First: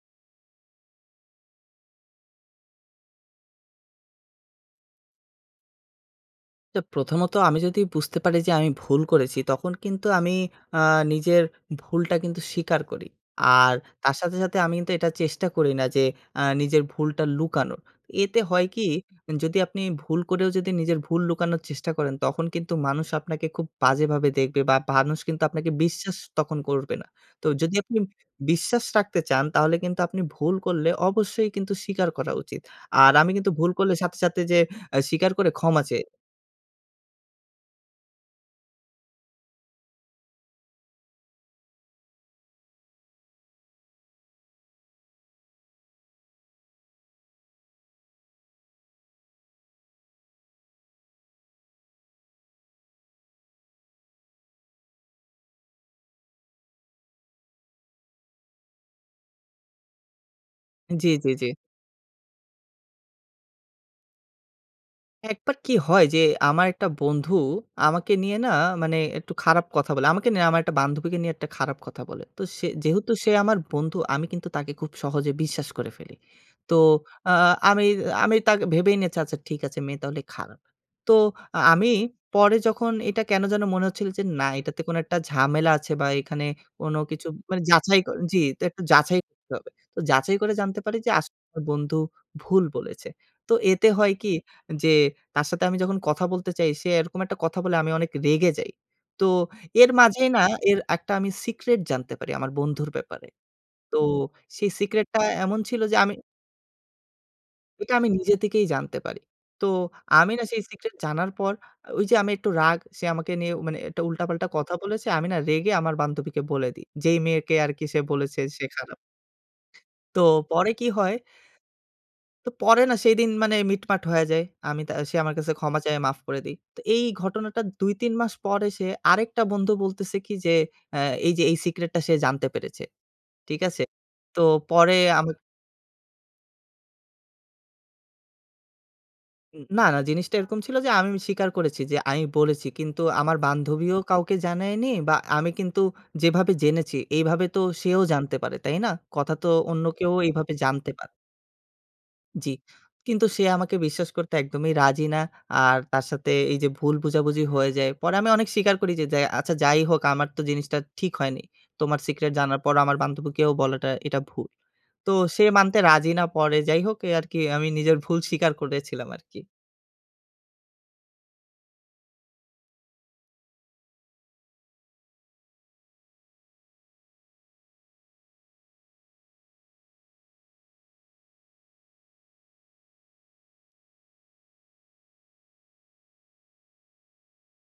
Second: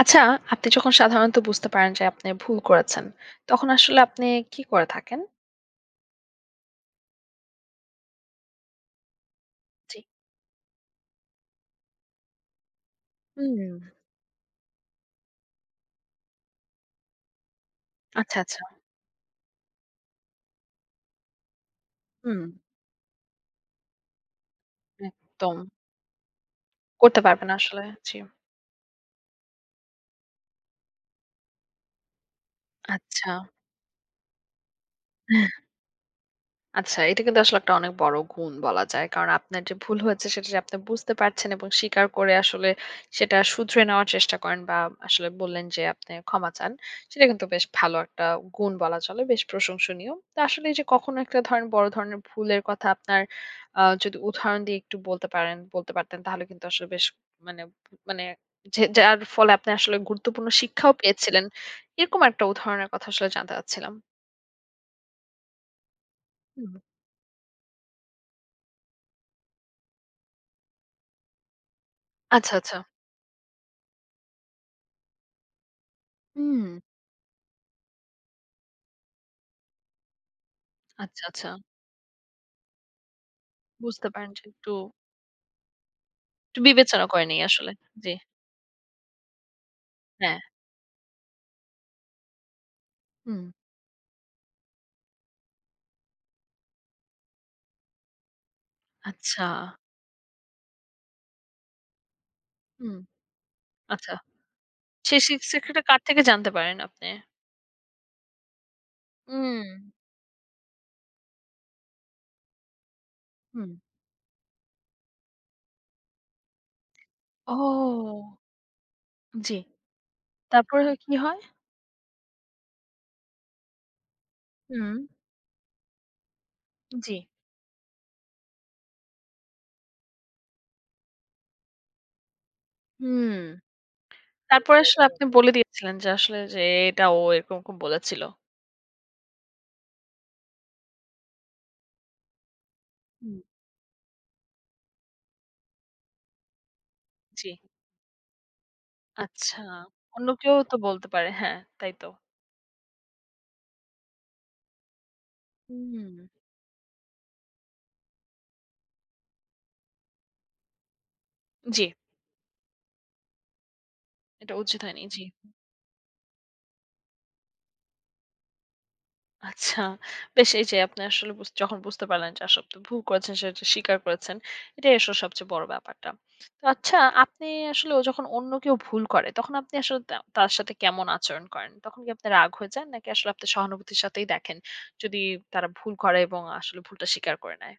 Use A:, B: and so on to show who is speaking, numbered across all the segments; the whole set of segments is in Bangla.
A: আচ্ছা, আপনি যখন সাধারণত বুঝতে পারেন যে আপনি ভুল করেছেন, তখন আসলে আপনি কি করে থাকেন?
B: তো প্রথমত আমি যদি বুঝতে পারি যে আমি ভুল করেছি, তখন
A: জি।
B: কিন্তু আমি আ নিজের ভুলটা কিন্তু স্বীকার করি। আর
A: হুম,
B: তার সাথে, সাথে আমি কিন্তু এটা চেষ্টা করি না যে নিজের ভুলটা লুকানোর।
A: আচ্ছা,
B: এতে
A: আচ্ছা।
B: হয় কি যদি আপনি ভুল করেও যদি নিজের ভুল লুকানোর চেষ্টা করেন,
A: হুম,
B: তখন কিন্তু মানুষ আপনাকে খুব বাজেভাবে দেখবে বা মানুষ কিন্তু
A: একদম।
B: আপনাকে বিশ্বাস তখন করবে না।
A: করতে
B: তো
A: পারবেন
B: যদি
A: আসলে।
B: আপনি
A: জি।
B: বিশ্বাস রাখতে চান তাহলে কিন্তু আপনি ভুল করলে অবশ্যই কিন্তু স্বীকার করা উচিত। আর আমি
A: আচ্ছা।
B: কিন্তু ভুল করলে সাথে, সাথে যে স্বীকার করে ক্ষমা চেয়ে
A: আচ্ছা, এটা কিন্তু আসলে একটা অনেক বড় গুণ বলা যায়। কারণ আপনার যে ভুল হয়েছে সেটা যে আপনি বুঝতে পারছেন এবং স্বীকার করে আসলে সেটা শুধরে নেওয়ার চেষ্টা করেন বা আসলে বললেন যে আপনি ক্ষমা চান। সেটা কিন্তু বেশ ভালো একটা গুণ বলা চলে, বেশ প্রশংসনীয়। তো আসলে এই যে কখনো একটা ধরেন বড় ধরনের ভুলের কথা আপনার যদি উদাহরণ দিয়ে একটু বলতে পারেন বলতে পারতেন তাহলে কিন্তু আসলে বেশ মানে মানে যে যার ফলে আপনি আসলে গুরুত্বপূর্ণ শিক্ষাও
B: জি, জি,
A: পেয়েছিলেন।
B: জি।
A: এরকম একটা উদাহরণের কথা আসলে জানতে চাচ্ছিলাম।
B: একবার কি হয় যে আমার
A: হুম।
B: একটা বন্ধু আমাকে নিয়ে না মানে একটু খারাপ কথা বলে। আমাকে নিয়ে না আমার একটা বান্ধবীকে নিয়ে একটা খারাপ কথা বলে। তো
A: আচ্ছা,
B: সে
A: আচ্ছা।
B: যেহেতু সে আমার বন্ধু আমি কিন্তু তাকে খুব সহজে বিশ্বাস করে ফেলি।
A: হুম।
B: তো আ আমি আমি তাকে ভেবেই নিয়েছি আচ্ছা ঠিক আছে মেয়ে তাহলে খারাপ। তো
A: আচ্ছা, আচ্ছা।
B: আমি পরে যখন এটা কেন যেন মনে হচ্ছিল
A: বুঝতে
B: যে
A: পারেন যে
B: না এটাতে কোনো একটা ঝামেলা আছে বা এখানে
A: একটু
B: কোনো
A: বিবেচনা
B: কিছু
A: করেন এই
B: মানে
A: আসলে।
B: যাচাই ক
A: জি,
B: জি তো একটু যাচাই করতে হবে। তো যাচাই
A: হ্যাঁ।
B: করে জানতে পারি যে আসলে আমার বন্ধু ভুল বলেছে।
A: হুম,
B: তো এতে হয় কি যে তার সাথে আমি যখন কথা বলতে চাই, সে এরকম একটা কথা বলে আমি অনেক রেগে যাই। তো
A: আচ্ছা।
B: এর মাঝেই না এর একটা আমি সিক্রেট জানতে পারি আমার বন্ধুর
A: হুম,
B: ব্যাপারে। তো
A: আচ্ছা।
B: সেই
A: সে
B: সিক্রেটটা
A: সে
B: এমন ছিল
A: সেক্ষেত্রে
B: যে
A: কার
B: আমি
A: থেকে জানতে পারেন আপনি?
B: এটা আমি নিজে থেকেই জানতে পারি। তো
A: হুম,
B: আমি না সেই সিক্রেট জানার পর ওই যে আমি একটু রাগ, সে আমাকে নিয়ে
A: হুম।
B: মানে একটা উল্টাপাল্টা কথা বলেছে, আমি না রেগে আমার বান্ধবীকে বলে দিই। যেই মেয়েকে
A: ও!
B: আরকি সে বলেছে সে খারাপ।
A: জি।
B: তো পরে কি
A: তারপরে কি
B: হয়
A: হয়?
B: তো পরে না সেইদিন মানে মিটমাট হয়ে যায়। আমি তা
A: হুম,
B: সে আমার কাছে ক্ষমা চায়, মাফ করে দেই। তো এই
A: জি।
B: ঘটনাটা ২-৩ মাস পরে সে আরেকটা বন্ধু বলতেছে কি যে, অ্যা এই যে এই সিক্রেটটা সে জানতে পেরেছে।
A: হুম।
B: ঠিক আছে? তো
A: তারপরে
B: পরে
A: আসলে আপনি
B: আমা
A: বলে দিয়েছিলেন যে আসলে যে এটা ও এরকম বলেছিল।
B: না, না জিনিসটা এরকম ছিল যে আমি স্বীকার করেছি যে আমি বলেছি। কিন্তু আমার
A: হুম,
B: বান্ধবীও কাউকে জানায়নি বা আমি কিন্তু যেভাবে জেনেছি এইভাবে
A: জি।
B: তো সেও জানতে পারে, তাই না? কথা তো
A: আচ্ছা।
B: অন্য কেউ
A: অন্য
B: এইভাবে
A: কেউ তো
B: জানতে
A: বলতে
B: পারে।
A: পারে। হ্যাঁ, তাই তো।
B: জি। কিন্তু সে আমাকে বিশ্বাস করতে একদমই রাজি না। আর তার
A: হুম,
B: সাথে এই যে ভুল বোঝাবুঝি হয়ে যায়। পরে আমি অনেক স্বীকার করি যে, যে আচ্ছা যাই হোক আমার তো জিনিসটা ঠিক হয়নি।
A: জি।
B: তোমার সিক্রেট জানার পর আমার বান্ধবীকেও বলাটা এটা ভুল।
A: এটা উচিত হয়নি।
B: তো
A: জি।
B: সে মানতে রাজি না পরে। যাই হোক এ আরকি আমি নিজের ভুল স্বীকার করেছিলাম আরকি।
A: আচ্ছা। বেশ এই যে আপনি আসলে যখন বুঝতে পারলেন যে আসলে আপনি ভুল করেছেন সেটা স্বীকার করেছেন। এটাই আসলে সবচেয়ে বড় ব্যাপারটা। তো আচ্ছা আপনি আসলে যখন অন্য কেউ ভুল করে তখন আপনি আসলে তার সাথে কেমন আচরণ করেন? তখন কি আপনি রাগ হয়ে যান? নাকি আসলে আপনি সহানুভূতির সাথেই দেখেন যদি তারা ভুল করে এবং আসলে ভুলটা স্বীকার করে নেয়?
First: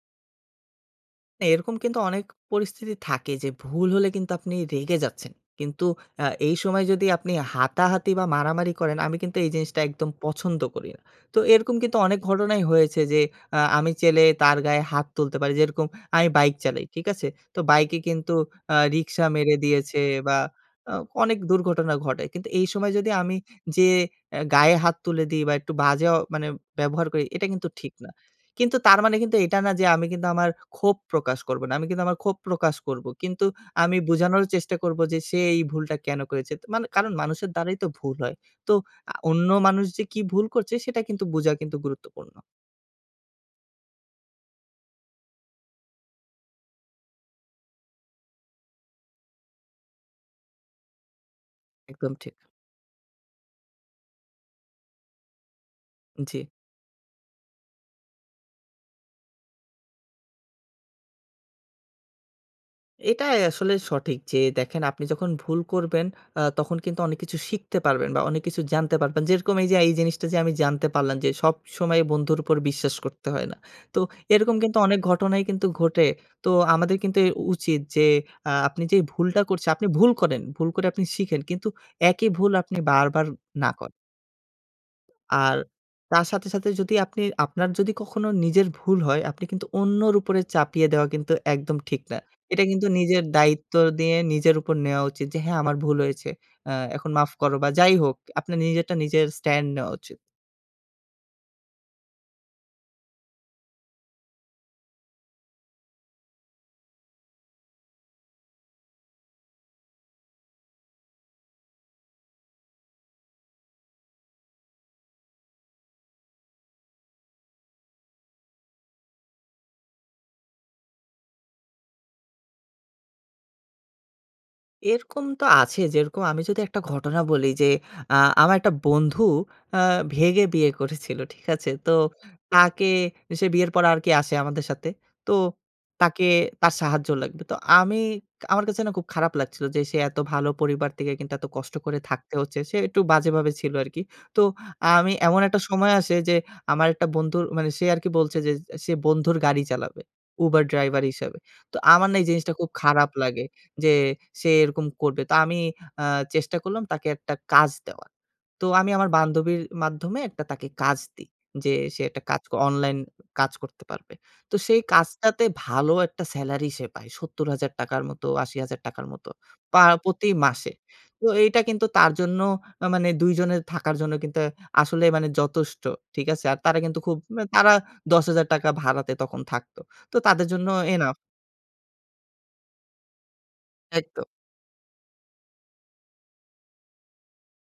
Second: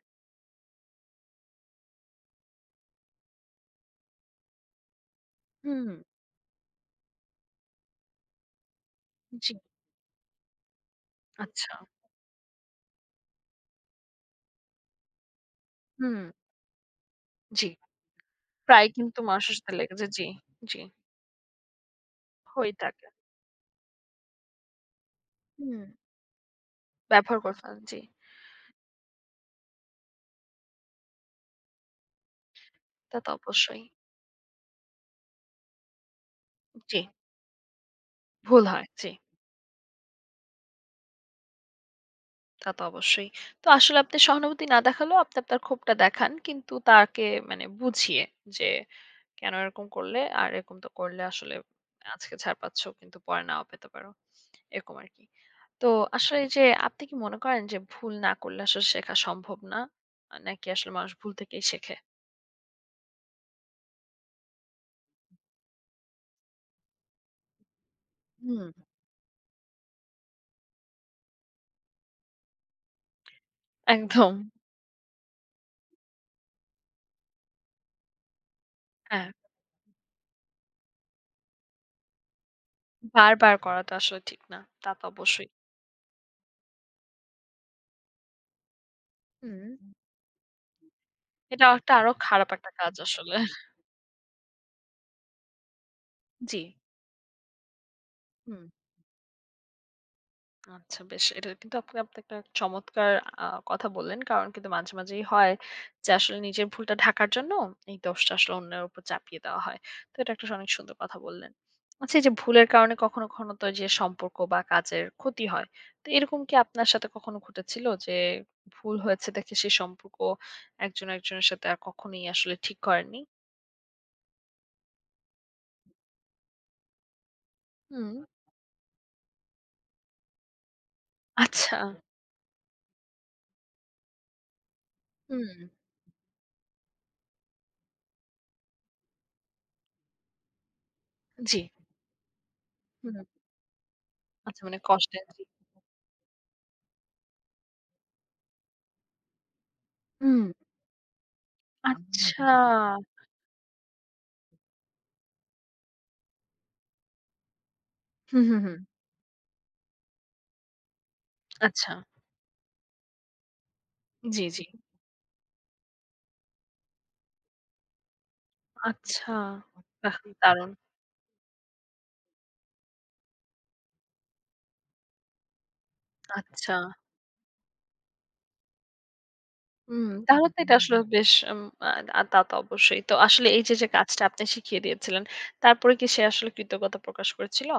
B: না, এরকম কিন্তু অনেক পরিস্থিতি থাকে যে ভুল হলে কিন্তু আপনি রেগে যাচ্ছেন। কিন্তু
A: হুম,
B: এই সময় যদি আপনি হাতাহাতি বা মারামারি করেন, আমি কিন্তু এই
A: জি।
B: জিনিসটা একদম পছন্দ করি না। তো
A: আচ্ছা।
B: এরকম কিন্তু অনেক ঘটনাই হয়েছে যে আমি চাইলে তার গায়ে হাত তুলতে পারি। যেরকম
A: হুম।
B: আমি বাইক চালাই, ঠিক আছে? তো
A: জি।
B: বাইকে কিন্তু
A: প্রায় কিন্তু
B: রিক্সা মেরে
A: মানুষের সাথে
B: দিয়েছে
A: লেগেছে। জি,
B: বা
A: জি।
B: আ অনেক দুর্ঘটনা ঘটে। কিন্তু এই
A: হয়েই
B: সময়
A: থাকে।
B: যদি আমি যে গায়ে হাত তুলে দিই বা একটু
A: হুম।
B: বাজে মানে ব্যবহার করি,
A: ব্যবহার
B: এটা
A: করে
B: কিন্তু
A: ফেলেন।
B: ঠিক
A: জি।
B: না। কিন্তু তার মানে কিন্তু এটা না যে আমি কিন্তু আমার ক্ষোভ প্রকাশ করব না। আমি কিন্তু আমার ক্ষোভ প্রকাশ করব।
A: তা তো
B: কিন্তু
A: অবশ্যই।
B: আমি বোঝানোর চেষ্টা করব যে সে এই ভুলটা কেন করেছে। তো মানে
A: জি,
B: কারণ মানুষের দ্বারাই তো ভুল হয়।
A: ভুল
B: তো
A: হয়। জি।
B: অন্য মানুষ যে কি ভুল করছে সেটা কিন্তু বোঝা কিন্তু গুরুত্বপূর্ণ।
A: তা তো অবশ্যই। তো আসলে আপনি সহানুভূতি না দেখালেও আপনি আপনার ক্ষোভটা দেখান। কিন্তু তাকে মানে বুঝিয়ে যে, কেন এরকম করলে? আর এরকম তো করলে আসলে
B: একদম ঠিক।
A: আজকে ছাড় পাচ্ছ কিন্তু পরে নাও পেতে পারো। এরকম আরকি। তো
B: জি।
A: আসলে এই যে আপনি কি মনে করেন যে ভুল না করলে আসলে শেখা সম্ভব না? নাকি আসলে মানুষ ভুল থেকেই শেখে?
B: এটাই আসলে সঠিক যে দেখেন আপনি যখন ভুল করবেন তখন কিন্তু অনেক কিছু শিখতে পারবেন বা অনেক কিছু
A: হুম।
B: জানতে পারবেন। যেরকম এই যে এই জিনিসটা যে আমি জানতে পারলাম যে সবসময় বন্ধুর উপর বিশ্বাস করতে হয় না। তো
A: একদম।
B: এরকম কিন্তু অনেক ঘটনাই কিন্তু ঘটে। তো আমাদের কিন্তু এ উচিত যে আপনি যে
A: হ্যাঁ,
B: ভুলটা করছে আপনি ভুল করেন, ভুল করে আপনি শিখেন। কিন্তু একই ভুল আপনি বারবার
A: বারবার
B: না
A: করা তো
B: করেন।
A: আসলে ঠিক না। তা তো অবশ্যই।
B: আর তার সাথে, সাথে যদি আপনি আপনার যদি কখনো নিজের ভুল হয়, আপনি কিন্তু
A: হুম।
B: অন্যর উপরে চাপিয়ে দেওয়া কিন্তু
A: এটা
B: একদম
A: একটা
B: ঠিক
A: আরো
B: না।
A: খারাপ
B: এটা
A: একটা
B: কিন্তু
A: কাজ
B: নিজের
A: আসলে।
B: দায়িত্ব দিয়ে নিজের উপর নেওয়া উচিত যে, "হ্যাঁ, আমার ভুল হয়েছে।
A: জি।
B: এখন মাফ করো" বা যাই হোক, আপনার
A: হুম।
B: নিজেরটা নিজের স্ট্যান্ড নেওয়া উচিত।
A: আচ্ছা বেশ। এটা কিন্তু আপনি আপনি একটা চমৎকার কথা বললেন। কারণ কিন্তু মাঝে, মাঝেই হয় যে আসলে নিজের ভুলটা ঢাকার জন্য এই দোষটা আসলে অন্যের উপর চাপিয়ে দেওয়া হয়। তো এটা একটা অনেক সুন্দর কথা বললেন। আচ্ছা এই যে ভুলের কারণে কখনো, কখনো তো যে সম্পর্ক বা কাজের ক্ষতি হয়। তো এরকম কি আপনার সাথে কখনো ঘটেছিল যে ভুল হয়েছে দেখে সেই সম্পর্ক একজন একজনের সাথে আর কখনোই আসলে ঠিক করেননি?
B: এরকম তো আছে। যেরকম আমি যদি একটা ঘটনা বলি যে, আ
A: হুম।
B: আমার একটা বন্ধু আ ভেগে বিয়ে করেছিল। ঠিক আছে?
A: আচ্ছা।
B: তো তাকে সে বিয়ের পর আর কি আসে আমাদের সাথে। তো
A: হুম।
B: তাকে তার সাহায্য লাগবে। তো আমি আমার কাছে না খুব খারাপ লাগছিল যে, সে এত ভালো পরিবার থেকে কিন্তু এত
A: জি।
B: কষ্ট করে থাকতে হচ্ছে। সে একটু
A: হুম।
B: বাজেভাবে ছিল আরকি। তো
A: আচ্ছা মানে
B: আমি
A: কষ্টে
B: এমন
A: জি।
B: একটা সময় আসে যে, আমার একটা বন্ধুর মানে সে আরকি বলছে যে, সে বন্ধুর গাড়ি চালাবে।
A: হুম।
B: Uber ড্রাইভার হিসাবে। তো আমার না এই
A: আচ্ছা।
B: জিনিসটা খুব খারাপ লাগে। যে সে এরকম করবে। তো আমি আ চেষ্টা করলাম তাকে একটা কাজ দেওয়ার।
A: হুম, হুম,
B: তো
A: হুম।
B: আমি আমার বান্ধবীর মাধ্যমে একটা তাকে কাজ দিই। যে
A: আচ্ছা।
B: সে একটা কাজ ক অনলাইন কাজ করতে পারবে।
A: জি,
B: তো
A: জি।
B: সেই কাজটাতে ভালো একটা সেলারি সে পায়। ৳৭০,০০০ র মতো, ৳৮০,০০০ র মতো
A: আচ্ছা।
B: পা
A: বাহ!
B: প্রতি
A: দারুণ।
B: মাসে। তো এইটা কিন্তু তার জন্য মানে ২ জনের থাকার জন্য কিন্তু আসলে মানে যথেষ্ট। ঠিক আছে? আর
A: আচ্ছা।
B: তারা কিন্তু খুব মা তারা ৳১০,০০০ ভাড়াতে তখন থাকতো।
A: হুম,
B: তো তাদের
A: তাহলে তো
B: জন্য
A: এটা আসলে
B: এনাফ।
A: বেশ উম আ আ তা তো অবশ্যই। তো আসলে এই যে, যে কাজটা
B: একদম।
A: আপনি শিখিয়ে দিয়েছিলেন, তারপরে কি সে আসলে কৃতজ্ঞতা প্রকাশ করেছিল?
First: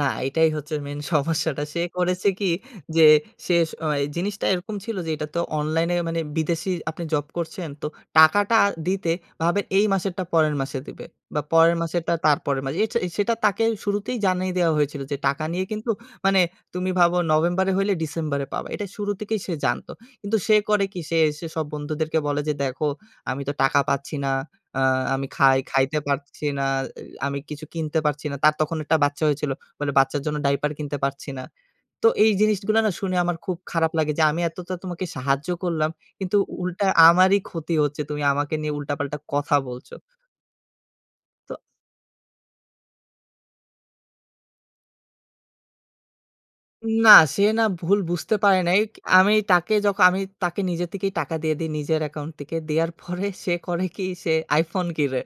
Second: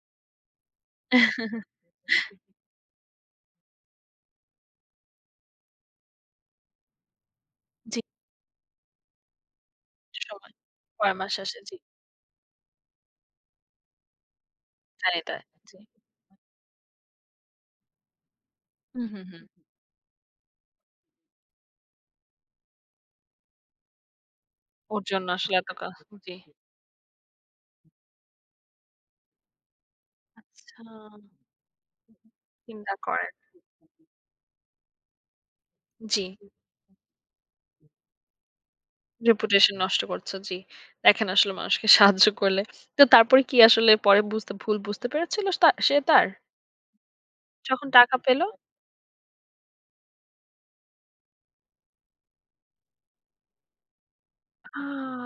B: না, এটাই হচ্ছে মেইন সমস্যাটা। সে করেছে কি যে সে স জিনিসটা এরকম ছিল যে এটা তো অনলাইনে মানে বিদেশী আপনি জব করছেন। তো
A: জি,
B: টাকাটা দিতে ভাবেন এই
A: একটু
B: মাসেরটা
A: সময়।
B: পরের মাসে দিবে
A: ৬ মাস
B: বা
A: শেষে জি,
B: পরের মাসেরটা তারপরের মাসে। এট সেটা তাকে শুরুতেই জানিয়ে দেওয়া হয়েছিল যে
A: তাই, তাই।
B: টাকা নিয়ে
A: জি।
B: কিন্তু মানে তুমি ভাবো নভেম্বরে হইলে ডিসেম্বরে পাবা। এটা
A: হুম,
B: শুরু
A: হুম,
B: থেকেই
A: হুম।
B: সে জানতো। কিন্তু সে করে কি সে এসে সব বন্ধুদেরকে বলে যে, "দেখো আমি তো টাকা পাচ্ছি না। আ
A: ওর
B: আমি
A: জন্য আসলে
B: খাই
A: এত কা
B: খাইতে
A: জি।
B: পারছি না। এ আমি কিছু কিনতে পারছি না।" তার তখন একটা বাচ্চা হয়েছিল। বলে, "বাচ্চার জন্য ডাইপার
A: আচ্ছা।
B: কিনতে পারছি না।" তো এই জিনিসগুলা না
A: চিন্তা
B: শুনে
A: করেন।
B: আমার খুব খারাপ লাগে যে, আমি এতটা তোমাকে সাহায্য করলাম,
A: জি।
B: কিন্তু উল্টা আমারই ক্ষতি হচ্ছে। তুমি আমাকে নিয়ে উল্টাপাল্টা কথা
A: রেপুটেশন
B: বলছো।
A: নষ্ট করছো। জি। দেখেন আসলে
B: তো
A: মানুষকে সাহায্য করলে। তো তারপরে কি আসলে পরে ভুল বুঝতে পেরেছিল সে তার?
B: না, সে না
A: যখন
B: ভুল
A: টাকা
B: বুঝতে
A: পেল?
B: পারে নাই। আমি তাকে যখ আমি তাকে নিজে থেকেই টাকা দিয়ে দেই নিজের অ্যাকাউন্ট থেকে। দেয়ার পরে সে করে কি? সে
A: আ
B: iPhone কিনে।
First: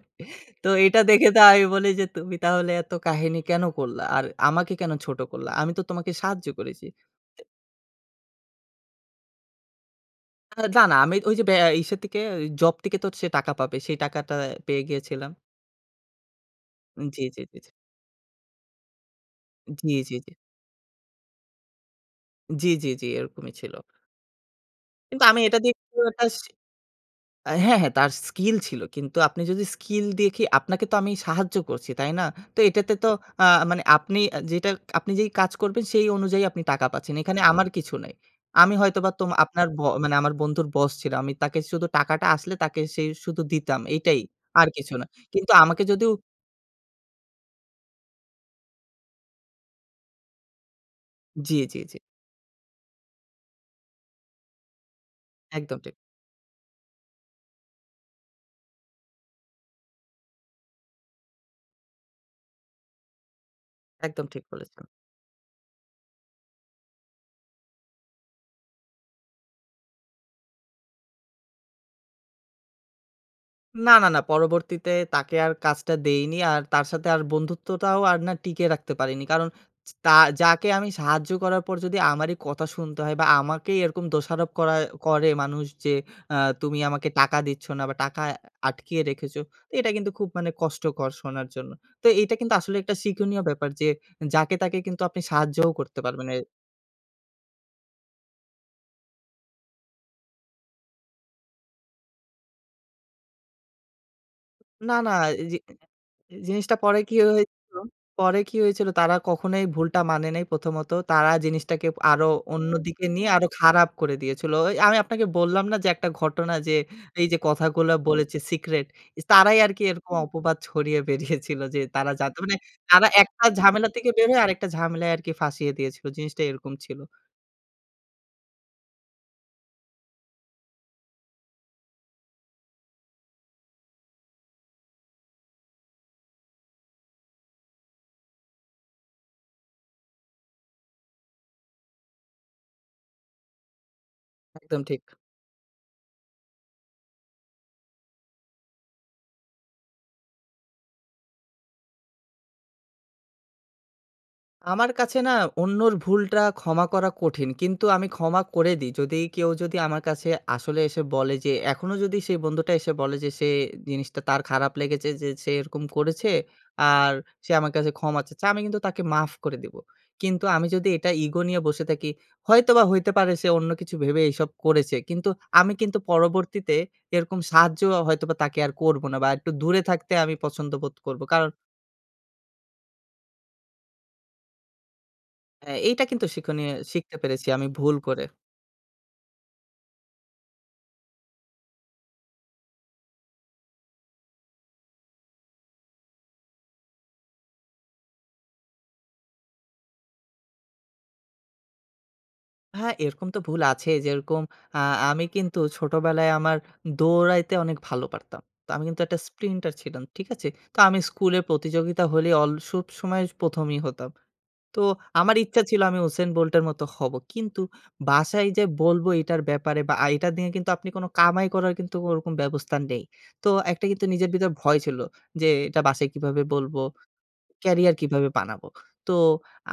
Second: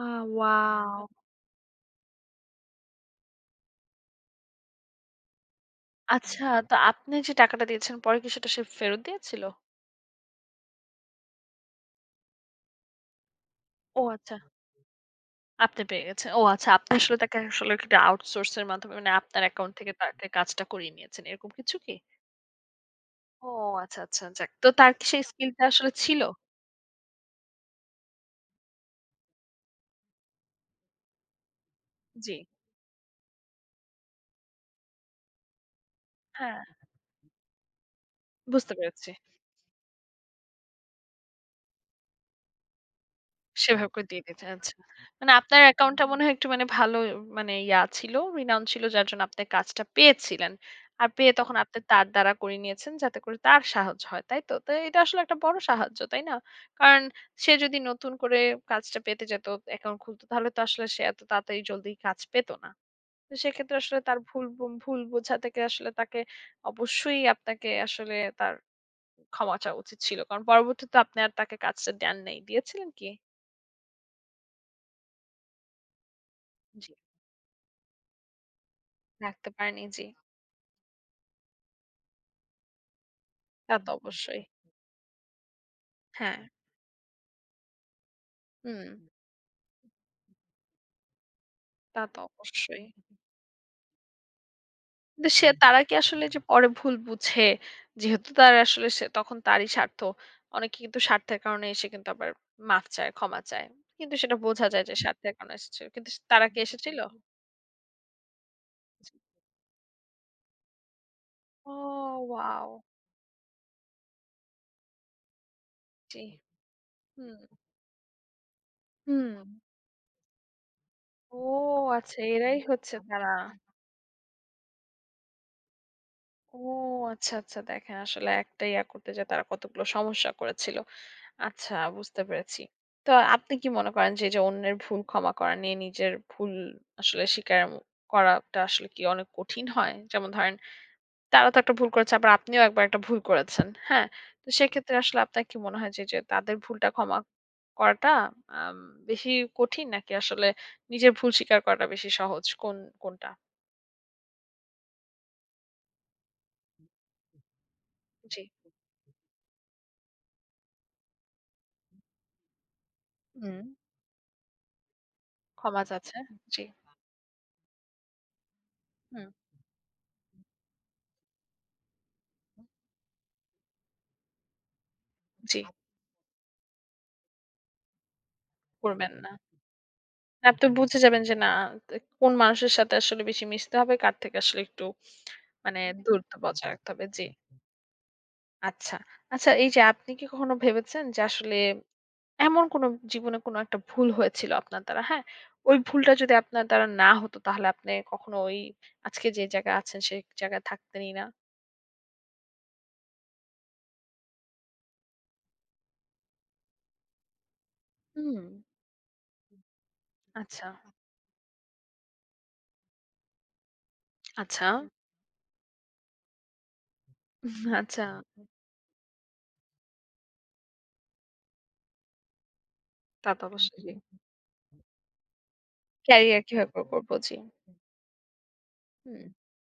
B: তো এটা
A: ওয়াও!
B: দেখে তো আমি বলি যে, "তুমি তাহলে এত কাহিনী কেন করলা? আর আমাকে কেন ছোট করলা? আমি তো তোমাকে সাহায্য
A: আচ্ছা তো
B: করেছি।"
A: আপনি যে টাকাটা দিয়েছেন পরে কি সেটা সে ফেরত দিয়েছিল?
B: না, না। আমি ওই যে বে ইসের থেকে জব থেকে তো সে টাকা পাবে। সেই
A: ও
B: টাকাটা
A: আচ্ছা।
B: পেয়ে গিয়েছিলাম।
A: আপনি পেয়ে গেছেন। ও আচ্ছা আপনি
B: জি,
A: আসলে
B: জি,
A: তাকে
B: জি, জি,
A: আসলে একটা আউটসোর্স এর মাধ্যমে মানে আপনার অ্যাকাউন্ট থেকে
B: জি, জি,
A: তাকে কাজটা করিয়ে নিয়েছেন। এরকম কিছু কি?
B: জি, জি, জি,
A: ও
B: এরকমই ছিল।
A: আচ্ছা, আচ্ছা যাক। তো তার কি সেই
B: কিন্তু আমি এটা
A: স্কিলটা
B: দিয়ে
A: আসলে
B: কিন্তু
A: ছিল?
B: একটা স হ্যাঁ, হ্যাঁ, তার স্কিল ছিল। কিন্তু আপনি যদি স্কিল দেখি আপনাকে তো আমি সাহায্য করছি, তাই না?
A: জি।
B: তো এটাতে তো আ মানে আপনি যেটা আপনি যেই কাজ করবেন সেই অনুযায়ী
A: হ্যাঁ,
B: আপনি টাকা পাচ্ছেন। এখানে আমার কিছু নাই।
A: বুঝতে
B: আমি হয়তোবা
A: পেরেছি।
B: তোম আপনার ব মানে আমার বন্ধুর বস ছিল। আমি তাকে শুধু টাকাটা আসলে তাকে সে শুধু দিতাম।
A: সেভাবে করে
B: এটাই।
A: দিয়ে দিয়েছে।
B: আর
A: আচ্ছা।
B: কিছু না।
A: মানে
B: কিন্তু
A: আপনার
B: আমাকে
A: অ্যাকাউন্টটা
B: যদিও
A: মনে হয় একটু মানে ভালো মানে ইয়া ছিল, renowned ছিল যার জন্য আপনি কাজটা পেয়েছিলেন। আর পেয়ে
B: জি,
A: তখন আপনি
B: জি, জি।
A: তার দ্বারা করে নিয়েছেন যাতে করে তার সাহায্য হয়। তাই তো? তো এটা আসলে একটা বড়
B: একদম ঠিক,
A: সাহায্য, তাই না? কারণ সে যদি নতুন করে কাজটা পেতে যেত, অ্যাকাউন্ট খুলতো তাহলে তো আসলে সে এত তাড়াতাড়ি জলদি কাজ পেত না। তো সেক্ষেত্রে আসলে তার
B: একদম ঠিক বলেছেন।
A: ভুল বোঝা থেকে আসলে তাকে অবশ্যই আপনাকে আসলে তার ক্ষমা চাওয়া উচিত ছিল। কারণ পরবর্তীতে আপনি আর তাকে কাজটা দেন নাই। দিয়েছিলেন কি?
B: না, না, না পরবর্তীতে তাকে আর কাজটা দেইনি। আর তার
A: জি।
B: সাথে আর বন্ধুত্বটাও আর না টিকিয়ে রাখতে পারিনি। কারণ
A: রাখতে পারেনি, জি।
B: তা যাকে আমি সাহায্য করার পর যদি আমারই কথা শুনতে হয় বা
A: তা
B: আমাকেই
A: তো
B: এরকম
A: অবশ্যই।
B: দোষারোপ করা করে মানুষ যে আ
A: হ্যাঁ,
B: তুমি আমাকে টাকা দিচ্ছ না বা টাকা
A: হুম,
B: আটকিয়ে রেখেছো। তো এটা কিন্তু খুব মানে কষ্টকর শোনার জন্য।
A: তা
B: তো
A: তো
B: এটা কিন্তু আসলে
A: অবশ্যই।
B: একটা শিক্ষণীয় ব্যাপার যে যাকে তাকে কিন্তু আপনি
A: কিন্তু সে হুম।
B: সাহায্যও
A: তারা কি
B: করতে
A: আসলে
B: পারবেন। এ
A: যে পরে ভুল বুঝে, যেহেতু তার আসলে সে তখন তারই স্বার্থ। অনেকে কিন্তু স্বার্থের কারণে এসে কিন্তু আবার মাফ চায়, ক্ষমা চায়। কিন্তু সেটা বোঝা যায়
B: না,
A: যে
B: না
A: স্বার্থের
B: এই
A: কারণে
B: যে
A: এসেছিল। কিন্তু তারা কি
B: জিনিসটা
A: এসেছিল?
B: পরে কি হয়েছিল পরে কি হয়েছিল তারা কখনোই ভুলটা মানে নাই প্রথমত। তারা
A: ও
B: জিনিসটাকে আরো
A: ওয়াও!
B: অন্যদিকে নিয়ে আরো খারাপ করে দিয়েছিল। ওই আমি আপনাকে বললাম না যে একটা
A: জি,
B: ঘটনা যে এই যে
A: হুম,
B: কথাগুলো বলেছে সিক্রেট
A: হুম।
B: তারাই আরকি এরকম অপবাদ ছড়িয়ে
A: ও
B: বেরিয়েছিল যে তারা
A: আচ্ছা,
B: জানতো মানে
A: এরাই হচ্ছে
B: তারা
A: তারা।
B: একটা ঝামেলা থেকে বের হয়ে আরেকটা ঝামেলায় আরকি ফাঁসিয়ে দিয়েছিল। জিনিসটা
A: ও
B: এরকম ছিল।
A: আচ্ছা, আচ্ছা। দেখেন আসলে একটা ইয়া করতে যেয়ে তারা কতগুলো সমস্যা করেছিল। আচ্ছা বুঝতে পেরেছি। তো আপনি কি মনে করেন যে, এই যে অন্যের ভুল ক্ষমা করা নিয়ে নিজের ভুল আসলে স্বীকার ম করাটা আসলে কি অনেক কঠিন হয়? যেমন ধরেন তারা তো একটা ভুল করেছে আবার আপনিও একবার একটা ভুল করেছেন। হ্যাঁ? তো
B: একদম
A: সেক্ষেত্রে
B: ঠিক।
A: আসলে আপনার কি মনে হয় যে, তাদের ভুলটা ক্ষমা করাটা আম বেশি কঠিন নাকি আসলে নিজের ভুল স্বীকার করাটা বেশি সহজ? কোনটা?
B: আমার কাছে না অন্যর ভুলটা ক্ষমা করা কঠিন। কিন্তু আমি
A: জি।
B: ক্ষমা করে দিই। যদি কেউ যদি আমার কাছে আসলে এসে বলে যে এখনো যদি সেই বন্ধুটা এসে বলে যে সে
A: হুম।
B: জিনিসটা তার খারাপ লেগেছে যে সে এরকম
A: ক্ষমা চাচ্ছে।
B: করেছে
A: জি।
B: আর সে আমার কাছে ক্ষমা চাচ্ছে। আমি কিন্তু তাকে
A: হুম।
B: মাফ করে দিব। কিন্তু আমি যদি এটা ইগো নিয়ে বসে থাকি, হয়তোবা হইতে পারে সে অন্য কিছু ভেবে এইসব করেছে। কিন্তু
A: জি,
B: আমি কিন্তু পরবর্তীতে এরকম সাহায্য হয়তোবা তাকে আর করব
A: করবেন
B: না বা
A: না।
B: একটু দূরে থাকতে আমি
A: আপনি
B: পছন্দ বোধ
A: বুঝে
B: করব।
A: যাবেন যে
B: কারণ
A: না কোন মানুষের সাথে আসলে বেশি মিশতে হবে, কার থেকে আসলে একটু মানে
B: এইটা কিন্তু
A: দূরত্ব বজায়
B: শিক্ষণীয়
A: রাখতে হবে।
B: শিখতে
A: জি।
B: পেরেছি আমি ভুল করে।
A: আচ্ছা। আচ্ছা এই যে আপনি কি কখনো ভেবেছেন যে আসলে এমন কোনো জীবনে কোনো একটা ভুল হয়েছিল আপনার দ্বারা, হ্যাঁ? ওই ভুলটা যদি আপনার দ্বারা না হতো তাহলে আপনি কখনো ওই আজকে যে জায়গায় আছেন সেই জায়গায় থাকতেনই না?
B: হ্যাঁ, এরকম তো ভুল আছেই। যেরকম আ আমি কিন্তু ছোটবেলায় আমার দৌড়াইতে অনেক ভালো পারতাম।
A: হুম।
B: তো আমি কিন্তু একটা স্প্রিন্টার ছিলাম। ঠিক আছে?
A: আচ্ছা,
B: তো আমি স্কুলে প্রতিযোগিতা হলে অল সবসময় ১ম ই হতাম।
A: আচ্ছা,
B: তো আমার ইচ্ছা ছিল আমি 'উসেন বোল্ট' এর মতো হব। কিন্তু
A: আচ্ছা।
B: বাসায় যে বলব এটার ব্যাপারে বা এটা নিয়ে কিন্তু আপনি কোন কামাই করার কিন্তু ওরকম ব্যবস্থা নেই।
A: তা তো
B: তো
A: অবশ্যই
B: একটা
A: জি।
B: কিন্তু নিজের ভিতরে ভয় ছিল যে, "এটা বাসায় কিভাবে
A: ক্যারিয়ার
B: বলব?"
A: কিভাবে করব? জি।
B: ক্যারিয়ার কিভাবে বানাবো? তো
A: হুম।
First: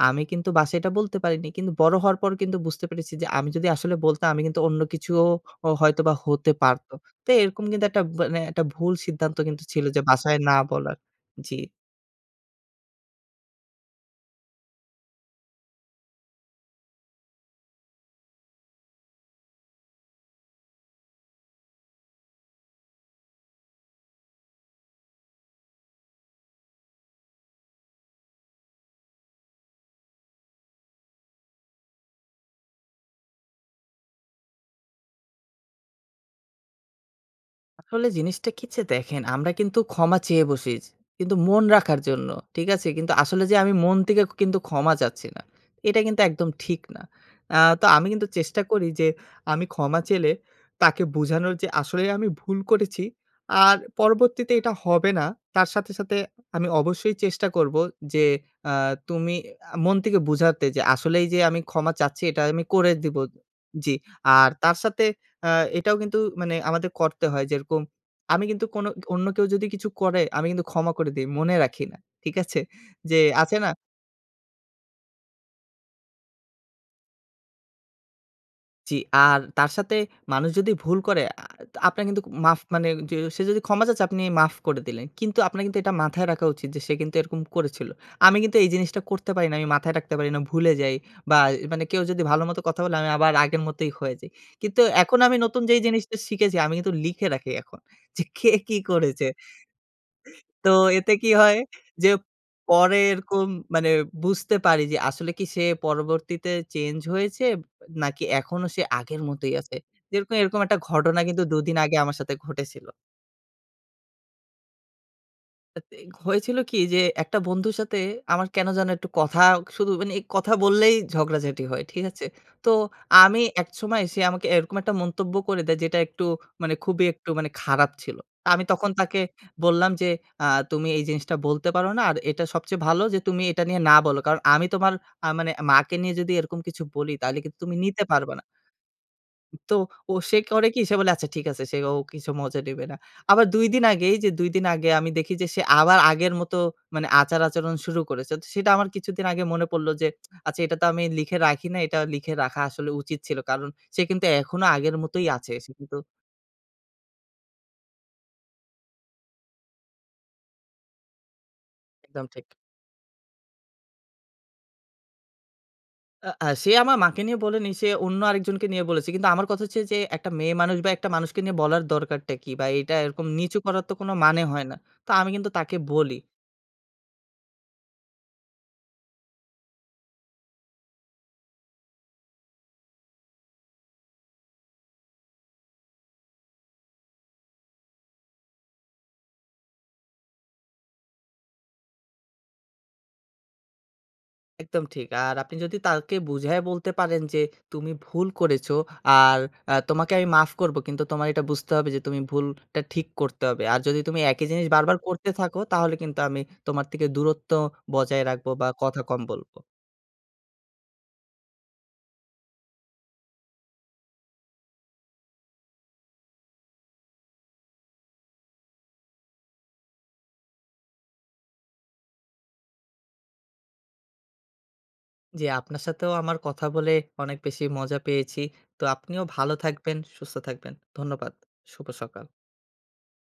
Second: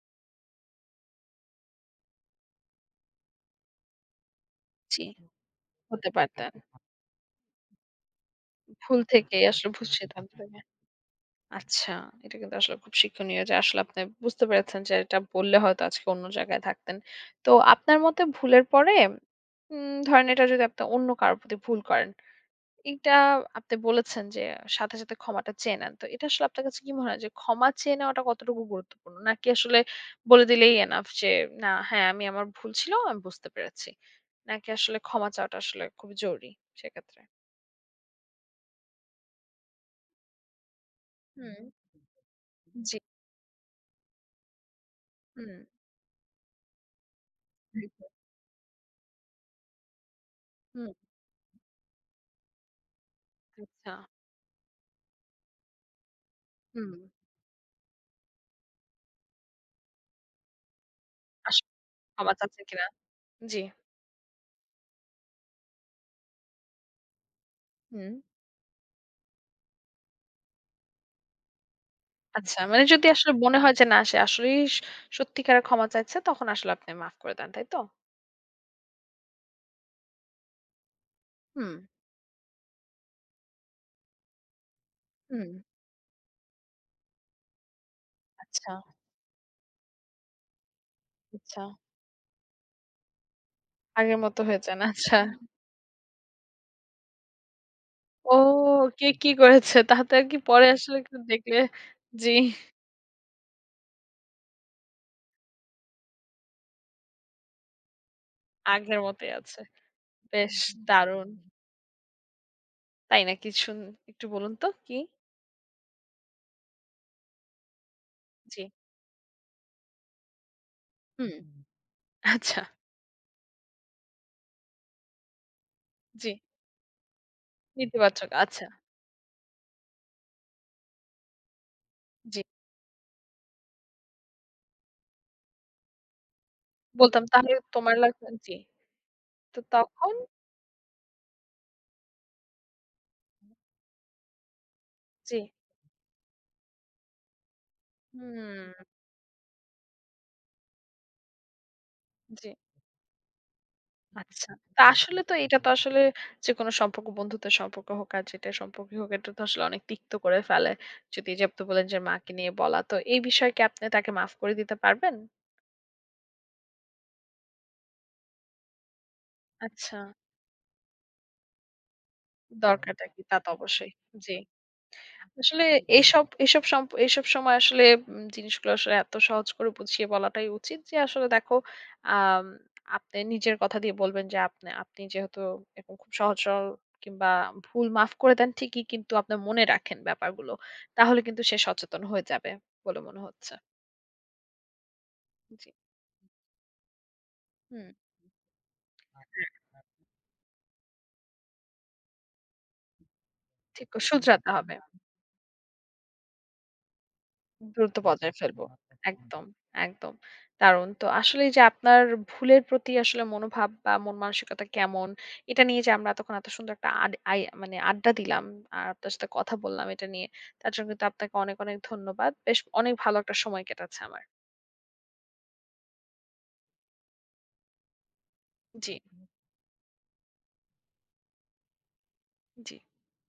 B: আমি কিন্তু বাসায় এটা বলতে পারিনি। কিন্তু বড় হওয়ার পর কিন্তু বুঝতে পেরেছি যে আমি যদি আসলে বলতাম আমি কিন্তু অন্য
A: জি,
B: কিছুও ও
A: হতে
B: হয়তোবা হতে
A: পারতেন।
B: পারত। তো এরকম কিন্তু একটা মানে একটা ভুল
A: ভুল থেকে
B: সিদ্ধান্ত কিন্তু
A: আসলে
B: ছিল
A: ভুল
B: যে
A: সিদ্ধান্ত
B: বাসায় না
A: নেবেন।
B: বলার। জি।
A: আচ্ছা, এটা কিন্তু আসলে খুব শিক্ষণীয় যে আসলে আপনি বুঝতে পেরেছেন যে এটা বললে হয়তো আজকে অন্য জায়গায় থাকতেন। তো আপনার মতে ভুলের পরে ধরেন এটা যদি আপনি অন্য কারো প্রতি ভুল করেন, এইটা আপনি বলেছেন যে সাথে, সাথে ক্ষমাটা চেয়ে নেন। তো এটা আসলে আপনার কাছে কি মনে হয় যে ক্ষমা চেয়ে নেওয়াটা কতটুকু গুরুত্বপূর্ণ? নাকি আসলে বলে দিলেই এনাফ যে হ্যাঁ, আমি আমার ভুল ছিল, আমি বুঝতে পেরেছি। নাকি আসলে ক্ষমা চাওয়াটা আসলে খুব জরুরি সেক্ষেত্রে?
B: আসলে জিনিসটা কি যে দেখেন, আমরা কিন্তু ক্ষমা চেয়ে বসি। কিন্তু
A: হুম,
B: মন রাখার জন্য। ঠিক আছে?
A: জি।
B: কিন্তু আসলে যে আমি মন থেকে কিন্তু ক্ষমা চাচ্ছি না।
A: হুম,
B: এটা কিন্তু একদম ঠিক না। তো আমি
A: একদম।
B: কিন্তু চেষ্টা করি যে আমি ক্ষমা চেলে
A: হুম।
B: তাকে বোঝানোর যে আসলে আমি ভুল করেছি। আর
A: আচ্ছা।
B: পরবর্তীতে এটা হবে না। তার সাথে, সাথে আমি
A: হুম।
B: অবশ্যই চেষ্টা করব যে আ তুমি মন থেকে বুঝাতে যে আসলেই যে
A: আস
B: আমি ক্ষমা চাচ্ছি
A: ক্ষমা
B: এটা আমি
A: চাচ্ছেন কিনা?
B: করে দিব।
A: জি।
B: জি। আর তার সাথে আ এটাও কিন্তু মানে আমাদের করতে হয়। যেরকম
A: হুম।
B: আমি কিন্তু কোনো অন্য কেউ যদি কিছু করে, আমি কিন্তু ক্ষমা করে দেই। মনে রাখি না। ঠিক আছে?
A: আচ্ছা, মানে যদি
B: যে
A: আসলে
B: আছে
A: মনে
B: না?
A: হয় যে না সে আসলেই স সত্যিকারে ক্ষমা চাইছে তখন আসলে আপনি মাফ করে দেন, তাই তো?
B: জি। আর তার সাথে মানুষ যদি ভুল করে
A: হুম,
B: আপনার কিন্তু মাফ মানে যে সে যদি ক্ষমা চাচ্ছে আপনি মাফ করে দিলেন। কিন্তু
A: হুম।
B: আপনার কিন্তু এটা মাথায় রাখা উচিত যে সে কিন্তু এরকম করেছিল। আমি কিন্তু এই
A: আচ্ছা,
B: জিনিসটা করতে পারি না। আমি মাথায় রাখতে পারি না, ভুলে যাই বা
A: আচ্ছা।
B: মানে কেউ যদি ভালো মতো কথা বলে আমি আবার আগের মতোই হয়ে
A: আগের
B: যাই।
A: মতো হয়ে যান।
B: কিন্তু
A: আচ্ছা।
B: এখন আমি নতুন যেই জিনিসটা শিখেছি আমি কিন্তু লিখে রাখি এখন যে
A: ও
B: কে কি
A: কে
B: করেছে।
A: কি করেছে তাতে আর কি পরে
B: তো
A: আসলে
B: এতে
A: একটু
B: কি হয়
A: দেখলে
B: যে
A: জি,
B: পরে এরকম মানে বুঝতে পারি যে আসলে কি সে পরবর্তীতে চেঞ্জ হয়েছে নাকি এখনো সে
A: আগের
B: আগের
A: মতোই
B: মতোই
A: আছে।
B: আছে। যেরকম
A: বেশ
B: এরকম একটা ঘটনা
A: দারুণ।
B: কিন্তু ২ দিন আগে আমার সাথে ঘটেছিল।
A: তাই না? কিছু একটু বলুন তো কি?
B: হয়েছিল কি যে একটা বন্ধুর সাথে আমার
A: জি।
B: কেন যেন একটু কথা শুধু মানে এই কথা বললেই
A: হুম।
B: ঝগড়াঝাটি হয়। ঠিক আছে?
A: আচ্ছা,
B: তো আমি একসময় সে আমাকে এরকম একটা মন্তব্য করে দেয় যেটা একটু
A: জি।
B: মানে খুবই একটু মানে খারাপ ছিল।
A: নেতিবাচক
B: আমি
A: আচ্ছা,
B: তখন তাকে বললাম যে, তুমি এই জিনিসটা বলতে পারো না। আর
A: জি।
B: এটা সবচেয়ে ভালো যে তুমি এটা নিয়ে না বলো। কারণ আমি তোমার মানে মাকে নিয়ে যদি এরকম কিছু বলি
A: বলতাম
B: তাহলে
A: তাহলে
B: কিন্তু তুমি
A: তোমার
B: নিতে
A: লাগবে
B: পারবা না।"
A: জি। তো
B: তো ও
A: তখন?
B: সে করে কি? সে বলে, "আচ্ছা ঠিক আছে, সে ও কিছু মজা নেবে না।" আবার ২ দিন আগে এই যে ২ দিন আগে আমি দেখি
A: জি।
B: যে সে আবার আগের মতো মানে আচার-আচরণ শুরু করেছে। তো সেটা আমার
A: হুম,
B: কিছুদিন আগে মনে পড়ল যে, আচ্ছা এটা তো আমি লিখে রাখি নাই, এটা লিখে
A: জি।
B: রাখা আসলে উচিত ছিল। কারণ সে কিন্তু
A: আচ্ছা।
B: এখনো
A: তো
B: আগের
A: আসলে
B: মতোই
A: তো
B: আছে।
A: এটা তো
B: সে কিন্তু
A: আসলে যেকোনো সম্পর্ক, বন্ধুত্বের সম্পর্ক হোক আর যেটাই সম্পর্কই হোক, এটা তো আসলে অনেক তিক্ত করে ফেলে। যদি এই যে আপনি বললেন যে
B: একদম
A: মাকে
B: ঠিক।
A: নিয়ে বলা, তো এই বিষয়ে কি আপনি তাকে মাফ করে দিতে পারবেন?
B: আ আ সে আমার মাকে নিয়ে বলেনি, সে অন্য আরেকজনকে নিয়ে বলেছে। কিন্তু আমার কথা হচ্ছে যে
A: আচ্ছা,
B: একটা মেয়ে মানুষ বা একটা মানুষকে নিয়ে বলার দরকারটা কি? বা এটা
A: দরকারটা কি?
B: এরকম
A: তা তো
B: নিচু করার
A: অবশ্যই।
B: তো কোনো
A: জি।
B: মানে হয় না। তো আমি কিন্তু
A: আসলে
B: তাকে বলি।
A: এসব এসব সম্প এসব সময় আসলে জিনিসগুলো আসলে এত সহজ করে বুঝিয়ে বলাটাই উচিত যে আসলে দেখো আম আপনি নিজের কথা দিয়ে বলবেন যে আপনি আপনি যেহেতু এরকম খুব সহজ সরল কিংবা ভুল মাফ করে দেন ঠিকই কিন্তু আপনার মনে রাখেন ব্যাপারগুলো। তাহলে কিন্তু সে সচেতন হয়ে যাবে বলে মনে হচ্ছে।
B: একদম ঠিক। আর আপনি
A: জি।
B: যদি তাকে বুঝায়ে বলতে পারেন যে,
A: হুম।
B: "তুমি ভুল করেছো আর তোমাকে আমি মাফ করব। কিন্তু তোমার এটা বুঝতে হবে যে তুমি ভুলটা ঠিক করতে হবে। আর
A: ঠিক
B: যদি তুমি একই
A: শুধরাতে
B: জিনিস
A: হবে।
B: বারবার করতে থাকো তাহলে কিন্তু আমি তোমার থেকে দূরত্ব
A: দূরত্ব
B: বজায়
A: বজায়
B: রাখবো
A: ফেলবো।
B: বা কথা কম
A: একদম,
B: বলবো।"
A: একদম। দারুণ। তো আসলে এই যে আপনার ভুলের প্রতি আসলে মনোভাব বা মন মানসিকতা কেমন, এটা নিয়ে যে আমরা এতক্ষণ এত সুন্দর একটা আড আই মানে আড্ডা দিলাম। আর আপনার সাথে কথা বললাম এটা নিয়ে। তার জন্য কিন্তু আপনাকে অনেক, অনেক ধন্যবাদ। বেশ অনেক ভালো একটা সময় কেটেছে আমার।
B: জি, আপনার সাথেও আমার কথা বলে অনেক বেশি মজা পেয়েছি। তো
A: জি,
B: আপনিও ভালো থাকবেন, সুস্থ থাকবেন। ধন্যবাদ। শুভ সকাল।
A: জি।